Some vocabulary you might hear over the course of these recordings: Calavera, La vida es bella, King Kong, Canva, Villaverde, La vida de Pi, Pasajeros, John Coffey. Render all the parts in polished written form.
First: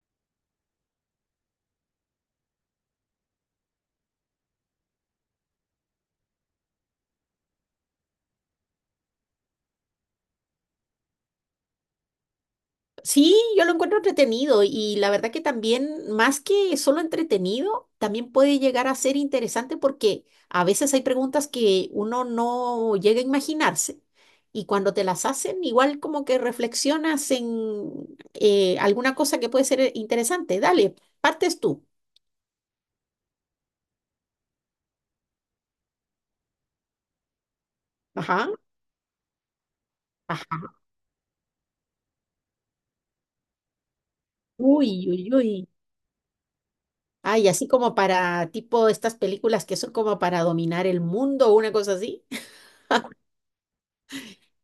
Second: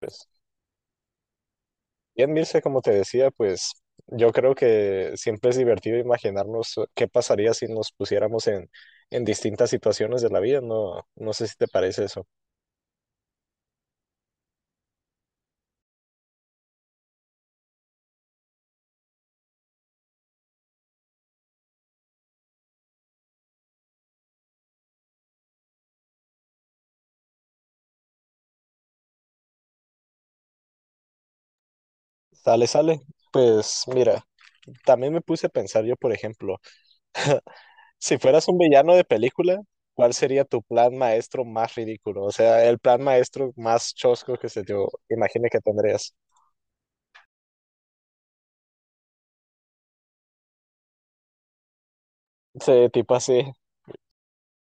Pues, bien, Mirce, como te decía, pues yo creo que siempre es divertido imaginarnos qué pasaría si nos pusiéramos en distintas situaciones de la vida, no, no sé si te parece eso. Sí, yo lo encuentro entretenido y la verdad que también, más que solo entretenido, también puede llegar a ser interesante porque a veces hay preguntas que uno no llega a imaginarse y cuando te las hacen, igual como que reflexionas en alguna cosa que puede ser interesante. Dale, partes tú. Sale, sale. Pues mira, también me puse a pensar yo, por ejemplo, si fueras Ajá, un villano de película, ¿cuál sería tu ajá. plan maestro más ridículo? O sea, el plan maestro más chosco que se te Uy, uy, imagine que uy. tendrías. Ay, así como para tipo estas películas que son como para dominar el mundo o una cosa así. Sí, tipo así.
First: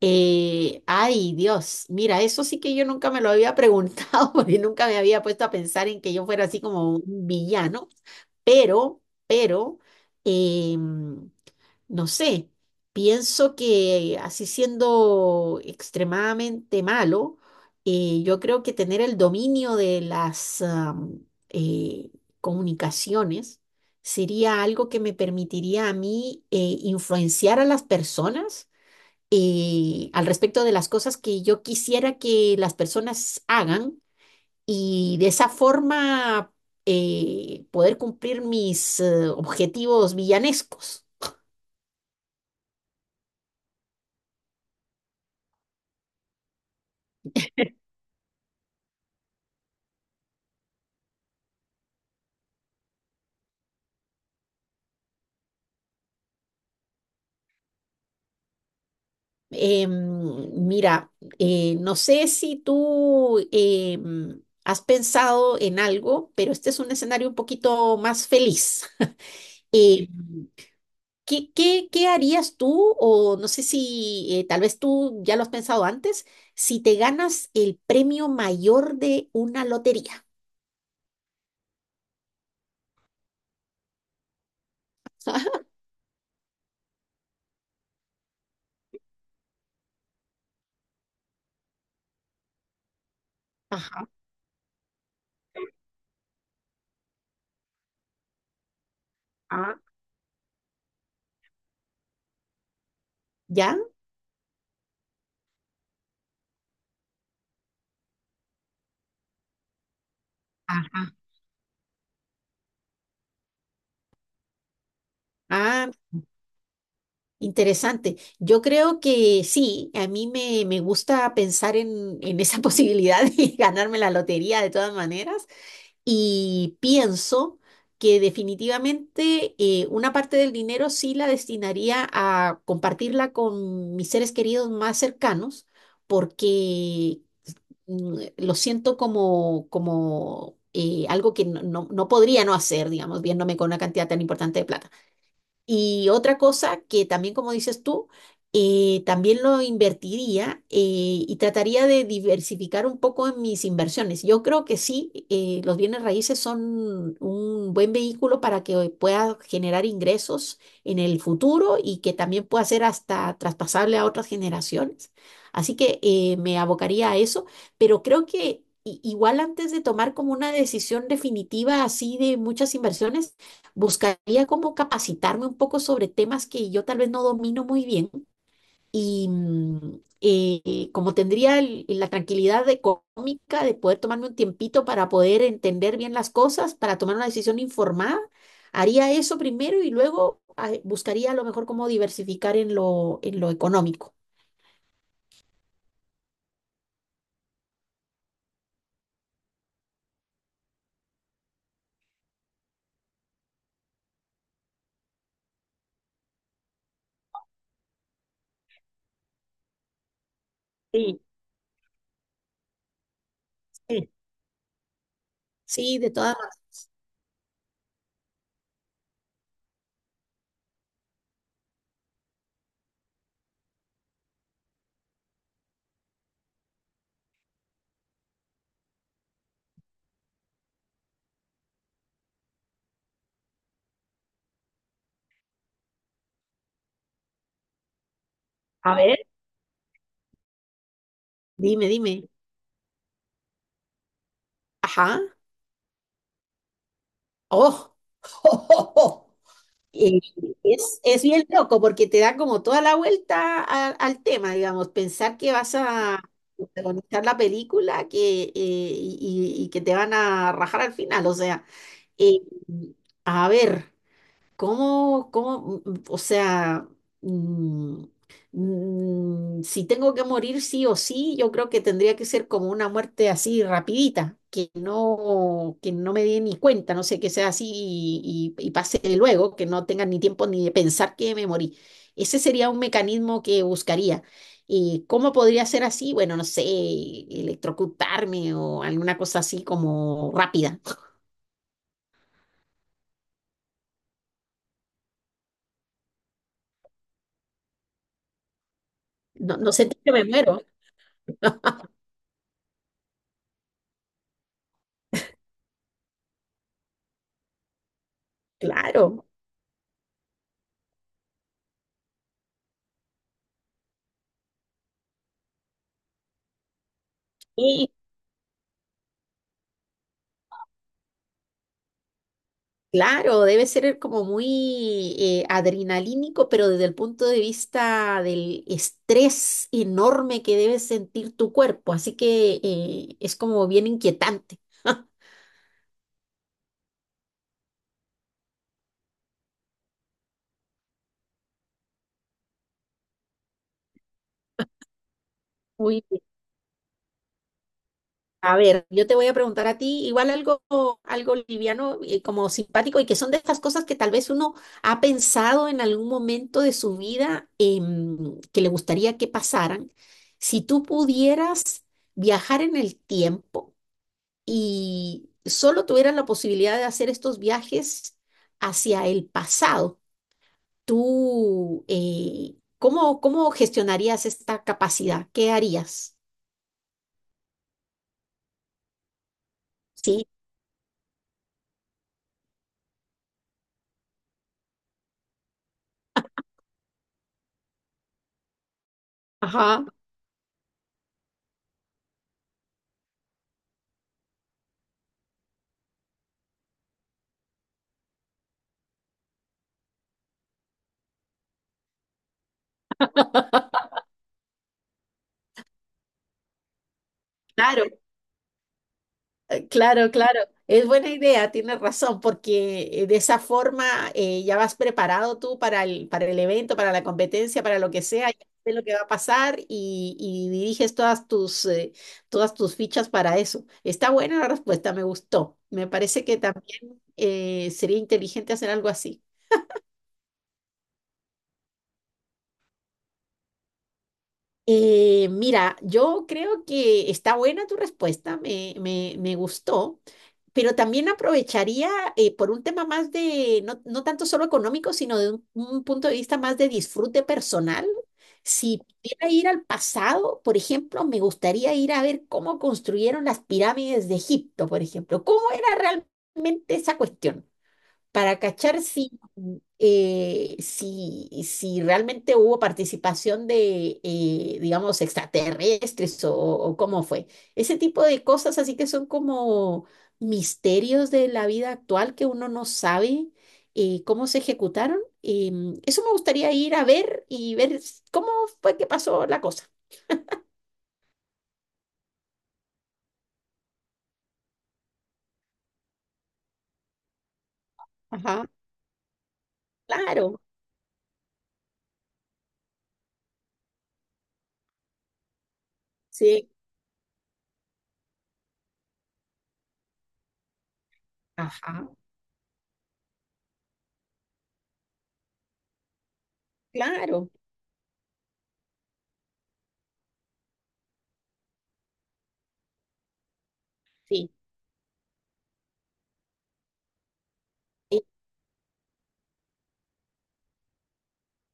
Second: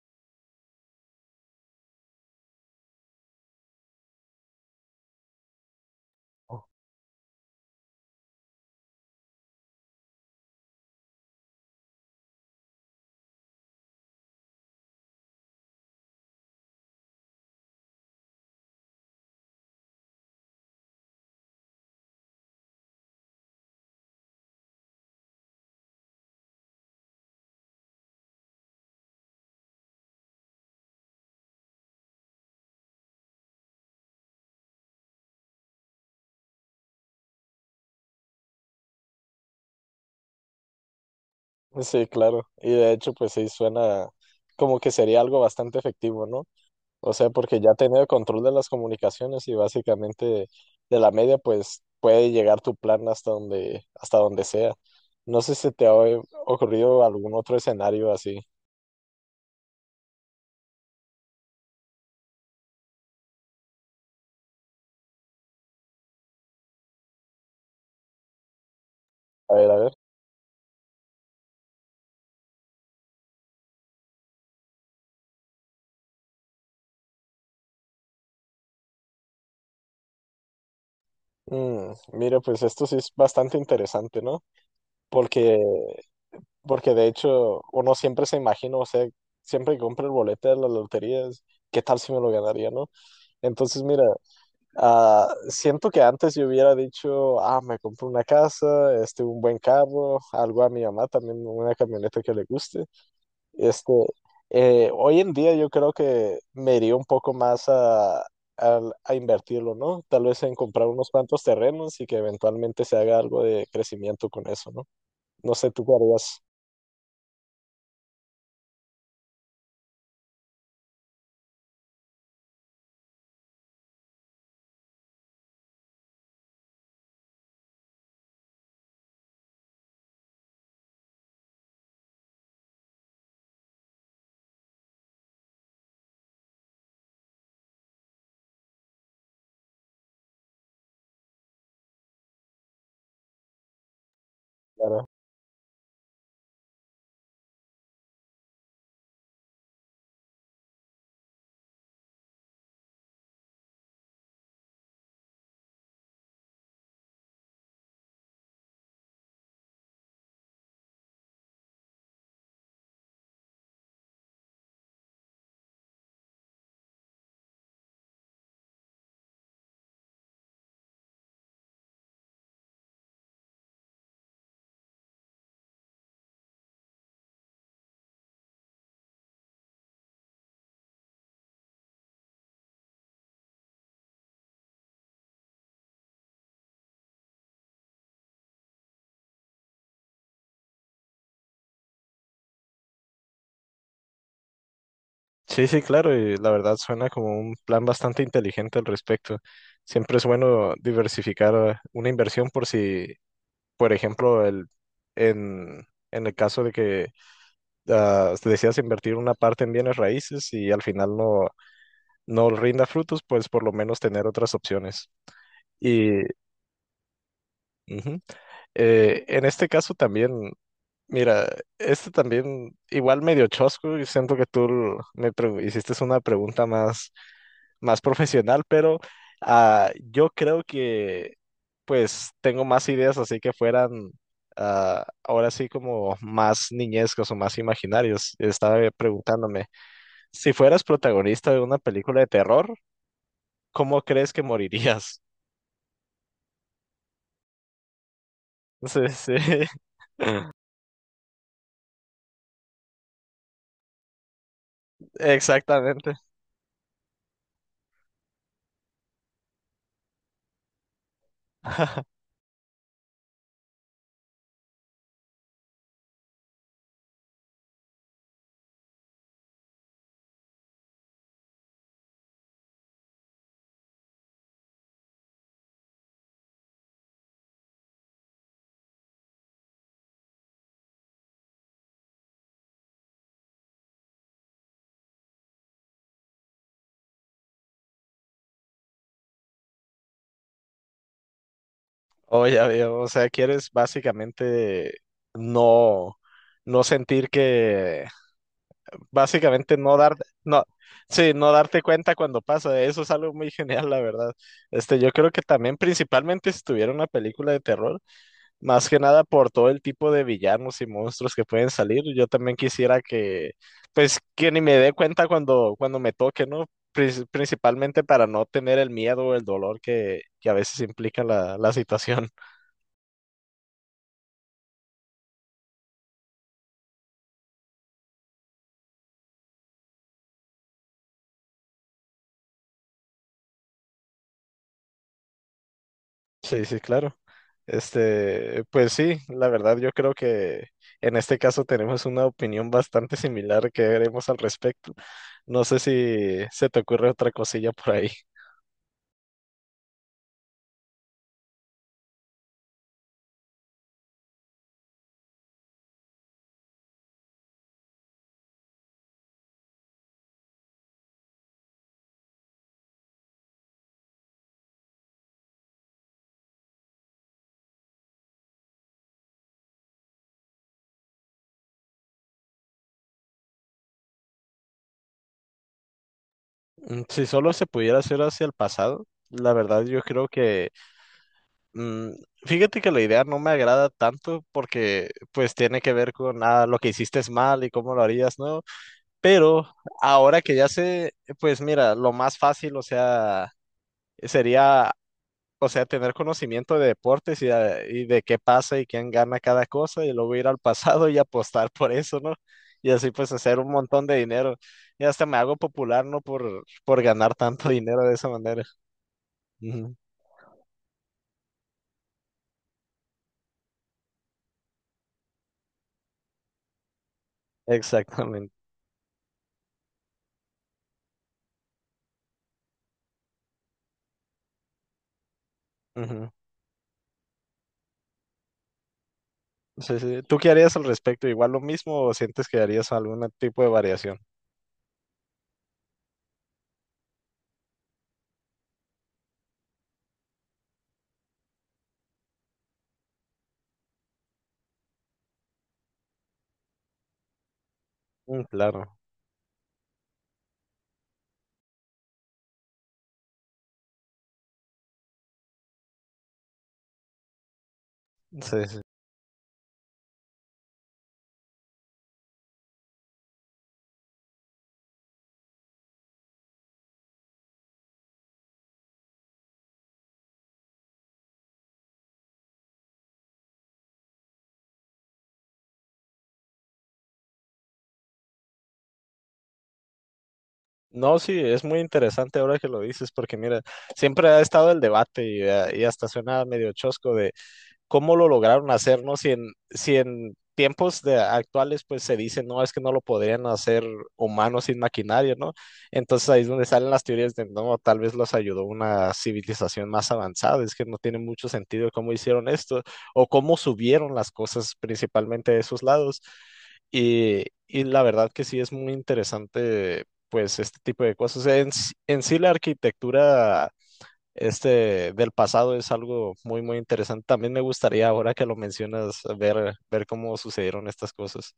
Ay, Dios, mira, eso sí que yo nunca me lo había preguntado, porque nunca me había puesto a pensar en que yo fuera así como un villano, pero, pero, em, no sé, pienso que así siendo extremadamente malo, yo creo que tener el dominio de las eh, comunicaciones sería algo que me permitiría a mí influenciar a las personas al respecto de las cosas que yo quisiera que las personas hagan y de esa forma poder cumplir mis objetivos villanescos. Sí, claro. Y de hecho, pues sí, suena como que sería algo bastante efectivo, ¿no? O sea, porque ya teniendo control de las comunicaciones y básicamente de la media, pues puede llegar tu plan hasta donde sea. No sé si te ha ocurrido algún otro escenario así. Em, mira, no sé si tú has pensado en algo, pero este es un escenario un poquito más feliz. A ver, a ver. Em, qué harías tú? O no sé si tal vez tú ya lo has pensado antes, si te ganas el premio mayor de una lotería. Mira, pues esto sí es bastante interesante, ¿no? Porque, porque de hecho uno siempre se imagina, o sea, siempre que compra el boleto de las loterías, ¿qué tal si me lo ganaría, no? Entonces, mira. Ajá. Ah, siento que antes yo hubiera dicho, ah, me compro una casa, este, un buen Ah, carro, algo a mi mamá también, una camioneta que le guste. ¿ya? Este, hoy en día yo creo que me iría un poco más a invertirlo, ¿no? Tal vez en comprar Ajá. unos cuantos terrenos y que eventualmente se haga algo de crecimiento con eso, ¿no? No sé, tú Ah, qué harías, interesante. Yo creo que sí, a me gusta pensar en esa posibilidad de ganarme la lotería de todas maneras. Y pienso que definitivamente una parte del dinero sí la destinaría a compartirla con mis seres queridos más cercanos, porque lo siento como, como algo que no podría no hacer, digamos, viéndome con una cantidad tan importante de plata. Clara? Y otra cosa que también, como dices tú, también lo invertiría y trataría de diversificar un poco en mis inversiones. Yo creo que sí, los bienes raíces son un buen vehículo para que pueda generar ingresos en el futuro y que también pueda ser hasta traspasable a otras generaciones. Así que me abocaría a eso, pero creo que... i- igual antes de tomar como una decisión definitiva así de muchas inversiones, buscaría como capacitarme un poco sobre temas que yo tal vez no domino muy bien y como tendría la tranquilidad económica de poder tomarme un tiempito para poder entender bien las cosas, para tomar una decisión informada, haría eso primero y luego buscaría a lo mejor cómo diversificar en en lo económico. Sí, sí, claro, y la verdad suena como un plan bastante inteligente al respecto. Siempre es bueno diversificar una inversión por si. Por ejemplo, en, en el caso de que te decidas invertir una parte en bienes raíces y al final Sí, no, no rinda frutos, pues por lo menos sí. tener otras opciones. Sí, de Y todas maneras. ujú. En este caso también, mira, este también igual medio chosco y siento que tú hiciste una pregunta más, más profesional, pero yo creo que pues tengo más ideas así que fueran ahora sí como más niñescos o más imaginarios. Estaba A ver, preguntándome, si fueras protagonista de una dime, película de dime. terror, ¿cómo crees que Ajá. morirías? Oh. Sí, sí, Eh, es bien loco porque te da como toda la vuelta al tema, digamos, pensar que vas exactamente. a protagonizar la película que, y que te van a rajar al final. O sea, eh, a ver. O sea, mm, si tengo que morir sí o sí, yo creo que tendría que ser como una muerte así rapidita, que no me dé ni cuenta, no sé, que sea así y pase luego, que no tenga ni tiempo ni de pensar que me morí? Ese sería un mecanismo que buscaría. ¿Y cómo podría ser así? Bueno, no sé, electrocutarme o alguna cosa así como rápida. Oh, ya veo. O sea, quieres básicamente no, no sentir que. No, no Básicamente no sentir que dar, me muero. no, sí, no darte cuenta cuando pasa, eso es algo muy genial, la verdad. Este, yo creo que también principalmente si tuviera una película de terror, más que nada Claro. por todo el tipo de villanos y monstruos que pueden salir, yo también quisiera que, pues, que ni me dé cuenta cuando, cuando me toque, ¿no? Sí. Principalmente para no tener el miedo o el dolor que a veces implica la situación. Claro, debe ser como muy adrenalínico, pero desde el punto de vista del estrés enorme que debe sentir tu cuerpo. Así que es como bien inquietante. Sí, sí, claro. Este, pues sí, la verdad yo creo que en este caso tenemos una opinión bastante similar que veremos al respecto. No sé Muy bien. si se te ocurre otra cosilla por ahí. A ver, yo te voy a preguntar a ti igual algo, algo liviano, como simpático, y que son de estas cosas que tal vez uno ha pensado en algún momento de su vida que le gustaría que pasaran. Si tú pudieras viajar en el tiempo y solo tuvieras la posibilidad de hacer estos viajes hacia el pasado, tú, ¿cómo, cómo gestionarías esta capacidad? ¿Qué harías? Si solo se pudiera hacer hacia el pasado, la verdad yo Sí, creo que, mm, fíjate que la idea no me agrada tanto porque pues tiene que ver con lo que hiciste es mal y cómo lo harías, ¿no? Pero ajá, ahora que ya sé, pues mira, lo más fácil, o sea, sería, o sea, tener conocimiento de deportes y de qué pasa y quién gana cada cosa y luego ir al pasado y apostar por eso, ¿no? Y así pues hacer un montón de dinero. Y hasta me hago popular, ¿no? Por ganar tanto claro. dinero de esa manera. Ujú, claro, claro, es buena idea, tienes razón, porque de esa forma ya vas preparado tú para para el evento, para la competencia, para lo que sea, ya exactamente. sabes lo que va a pasar y diriges todas tus fichas para eso. Está buena la respuesta, me gustó. Me parece Ujú. que también sería inteligente hacer algo así. Sí, sí. ¿Tú qué harías al respecto? ¿Igual lo mismo o sientes que harías algún tipo de variación? Mira, yo creo que está buena tu respuesta, me gustó, pero también aprovecharía por un tema más de, no, no tanto solo económico, sino de un punto de vista más de disfrute personal. Mm, Si claro, pudiera ir al pasado, por ejemplo, me gustaría ir a ver cómo construyeron las pirámides de Egipto, por ejemplo, cómo era realmente esa cuestión para sí, sí. cachar si, si, si realmente hubo participación de, digamos, extraterrestres o cómo fue. Ese tipo de cosas así que son como misterios de la vida actual que uno no sabe cómo se ejecutaron. Eso me gustaría ir a ver y ver cómo fue que pasó la cosa. No, sí, es muy interesante ahora que lo dices, porque mira, siempre ha estado el debate y hasta suena medio chosco de cómo lo Ajá, lograron hacer, ¿no? Si en claro, tiempos de actuales, pues se dice, no, es que no lo podrían hacer humanos sin maquinaria, ¿no? Entonces ahí es sí, donde salen las teorías de, no, tal vez los ayudó una civilización más avanzada, es que no tiene mucho sentido ajá, cómo hicieron esto o cómo subieron las cosas principalmente de esos lados. claro, Y la verdad que sí es muy interesante, pues, este tipo de cosas. En sí la arquitectura sí. este del pasado es algo muy, muy interesante. También me gustaría, ahora que lo mencionas, ver cómo sucedieron estas cosas.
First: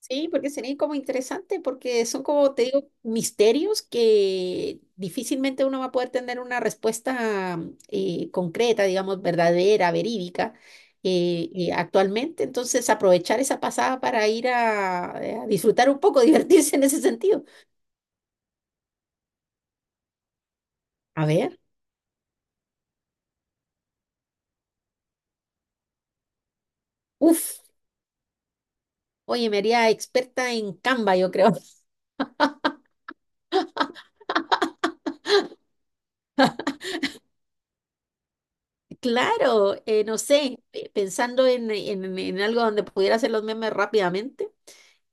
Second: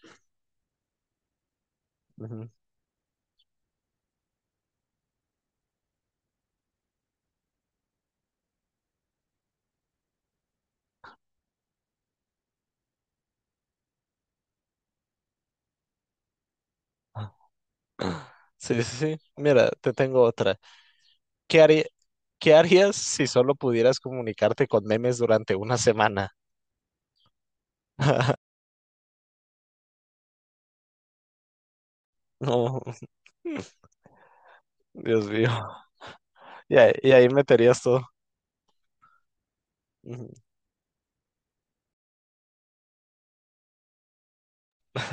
Sí, porque sería como interesante, porque son Ujú. como, te digo, misterios que difícilmente uno va a poder tener una respuesta concreta, digamos, verdadera, verídica, actualmente. Entonces, aprovechar esa pasada para ir a disfrutar un poco, divertirse en ese sentido. Ah. Sí, sí, sí. Mira, te tengo otra. A ver, ¿Qué haría- ¿qué harías si solo pudieras comunicarte con memes durante una semana? uff, oye, me haría experta en Canva, yo creo. No, Dios mío. Y ahí meterías todo. Claro, no Ujú. sé, pensando en, en algo donde pudiera hacer los memes rápidamente,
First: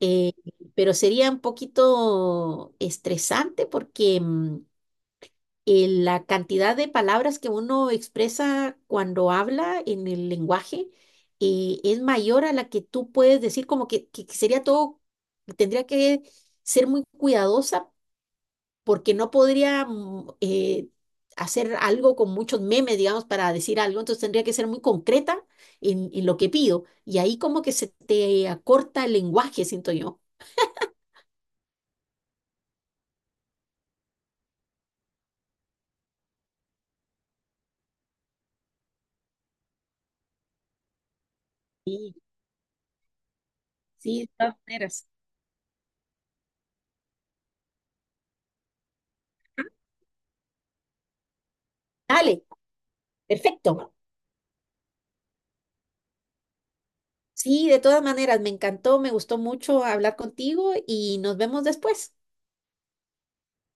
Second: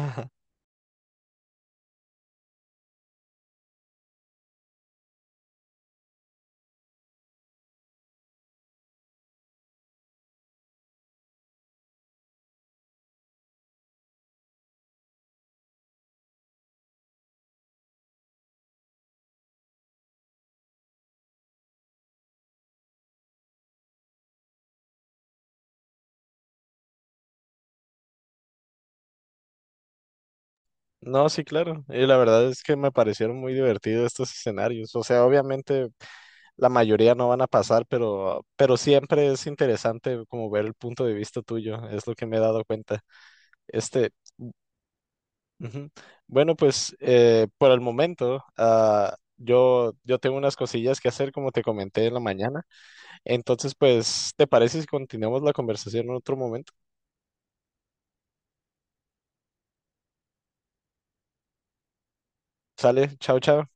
eh, pero sería un poquito estresante porque la cantidad de palabras que uno expresa cuando habla en el lenguaje es mayor a la que tú puedes decir, como que sería todo, tendría que ser muy cuidadosa porque no podría hacer algo con muchos memes, digamos, para decir algo, entonces tendría que ser muy concreta en lo que pido. Y ahí como que se te acorta el lenguaje, siento yo. No, sí, claro. Y la verdad es que me parecieron muy divertidos estos escenarios. O sea, obviamente la mayoría no van a pasar, pero siempre es interesante como ver el punto de vista tuyo, es Sí, lo que me he dado cuenta. Este, sí, de todas maneras. ujú. Bueno, pues por el momento, yo tengo unas cosillas que hacer, como te comenté en la Dale, mañana. Entonces, perfecto. pues, ¿te parece si continuamos la conversación en otro momento? Sí, de todas maneras, me encantó, me gustó mucho hablar contigo y nos vemos después. Sale, chao, chao.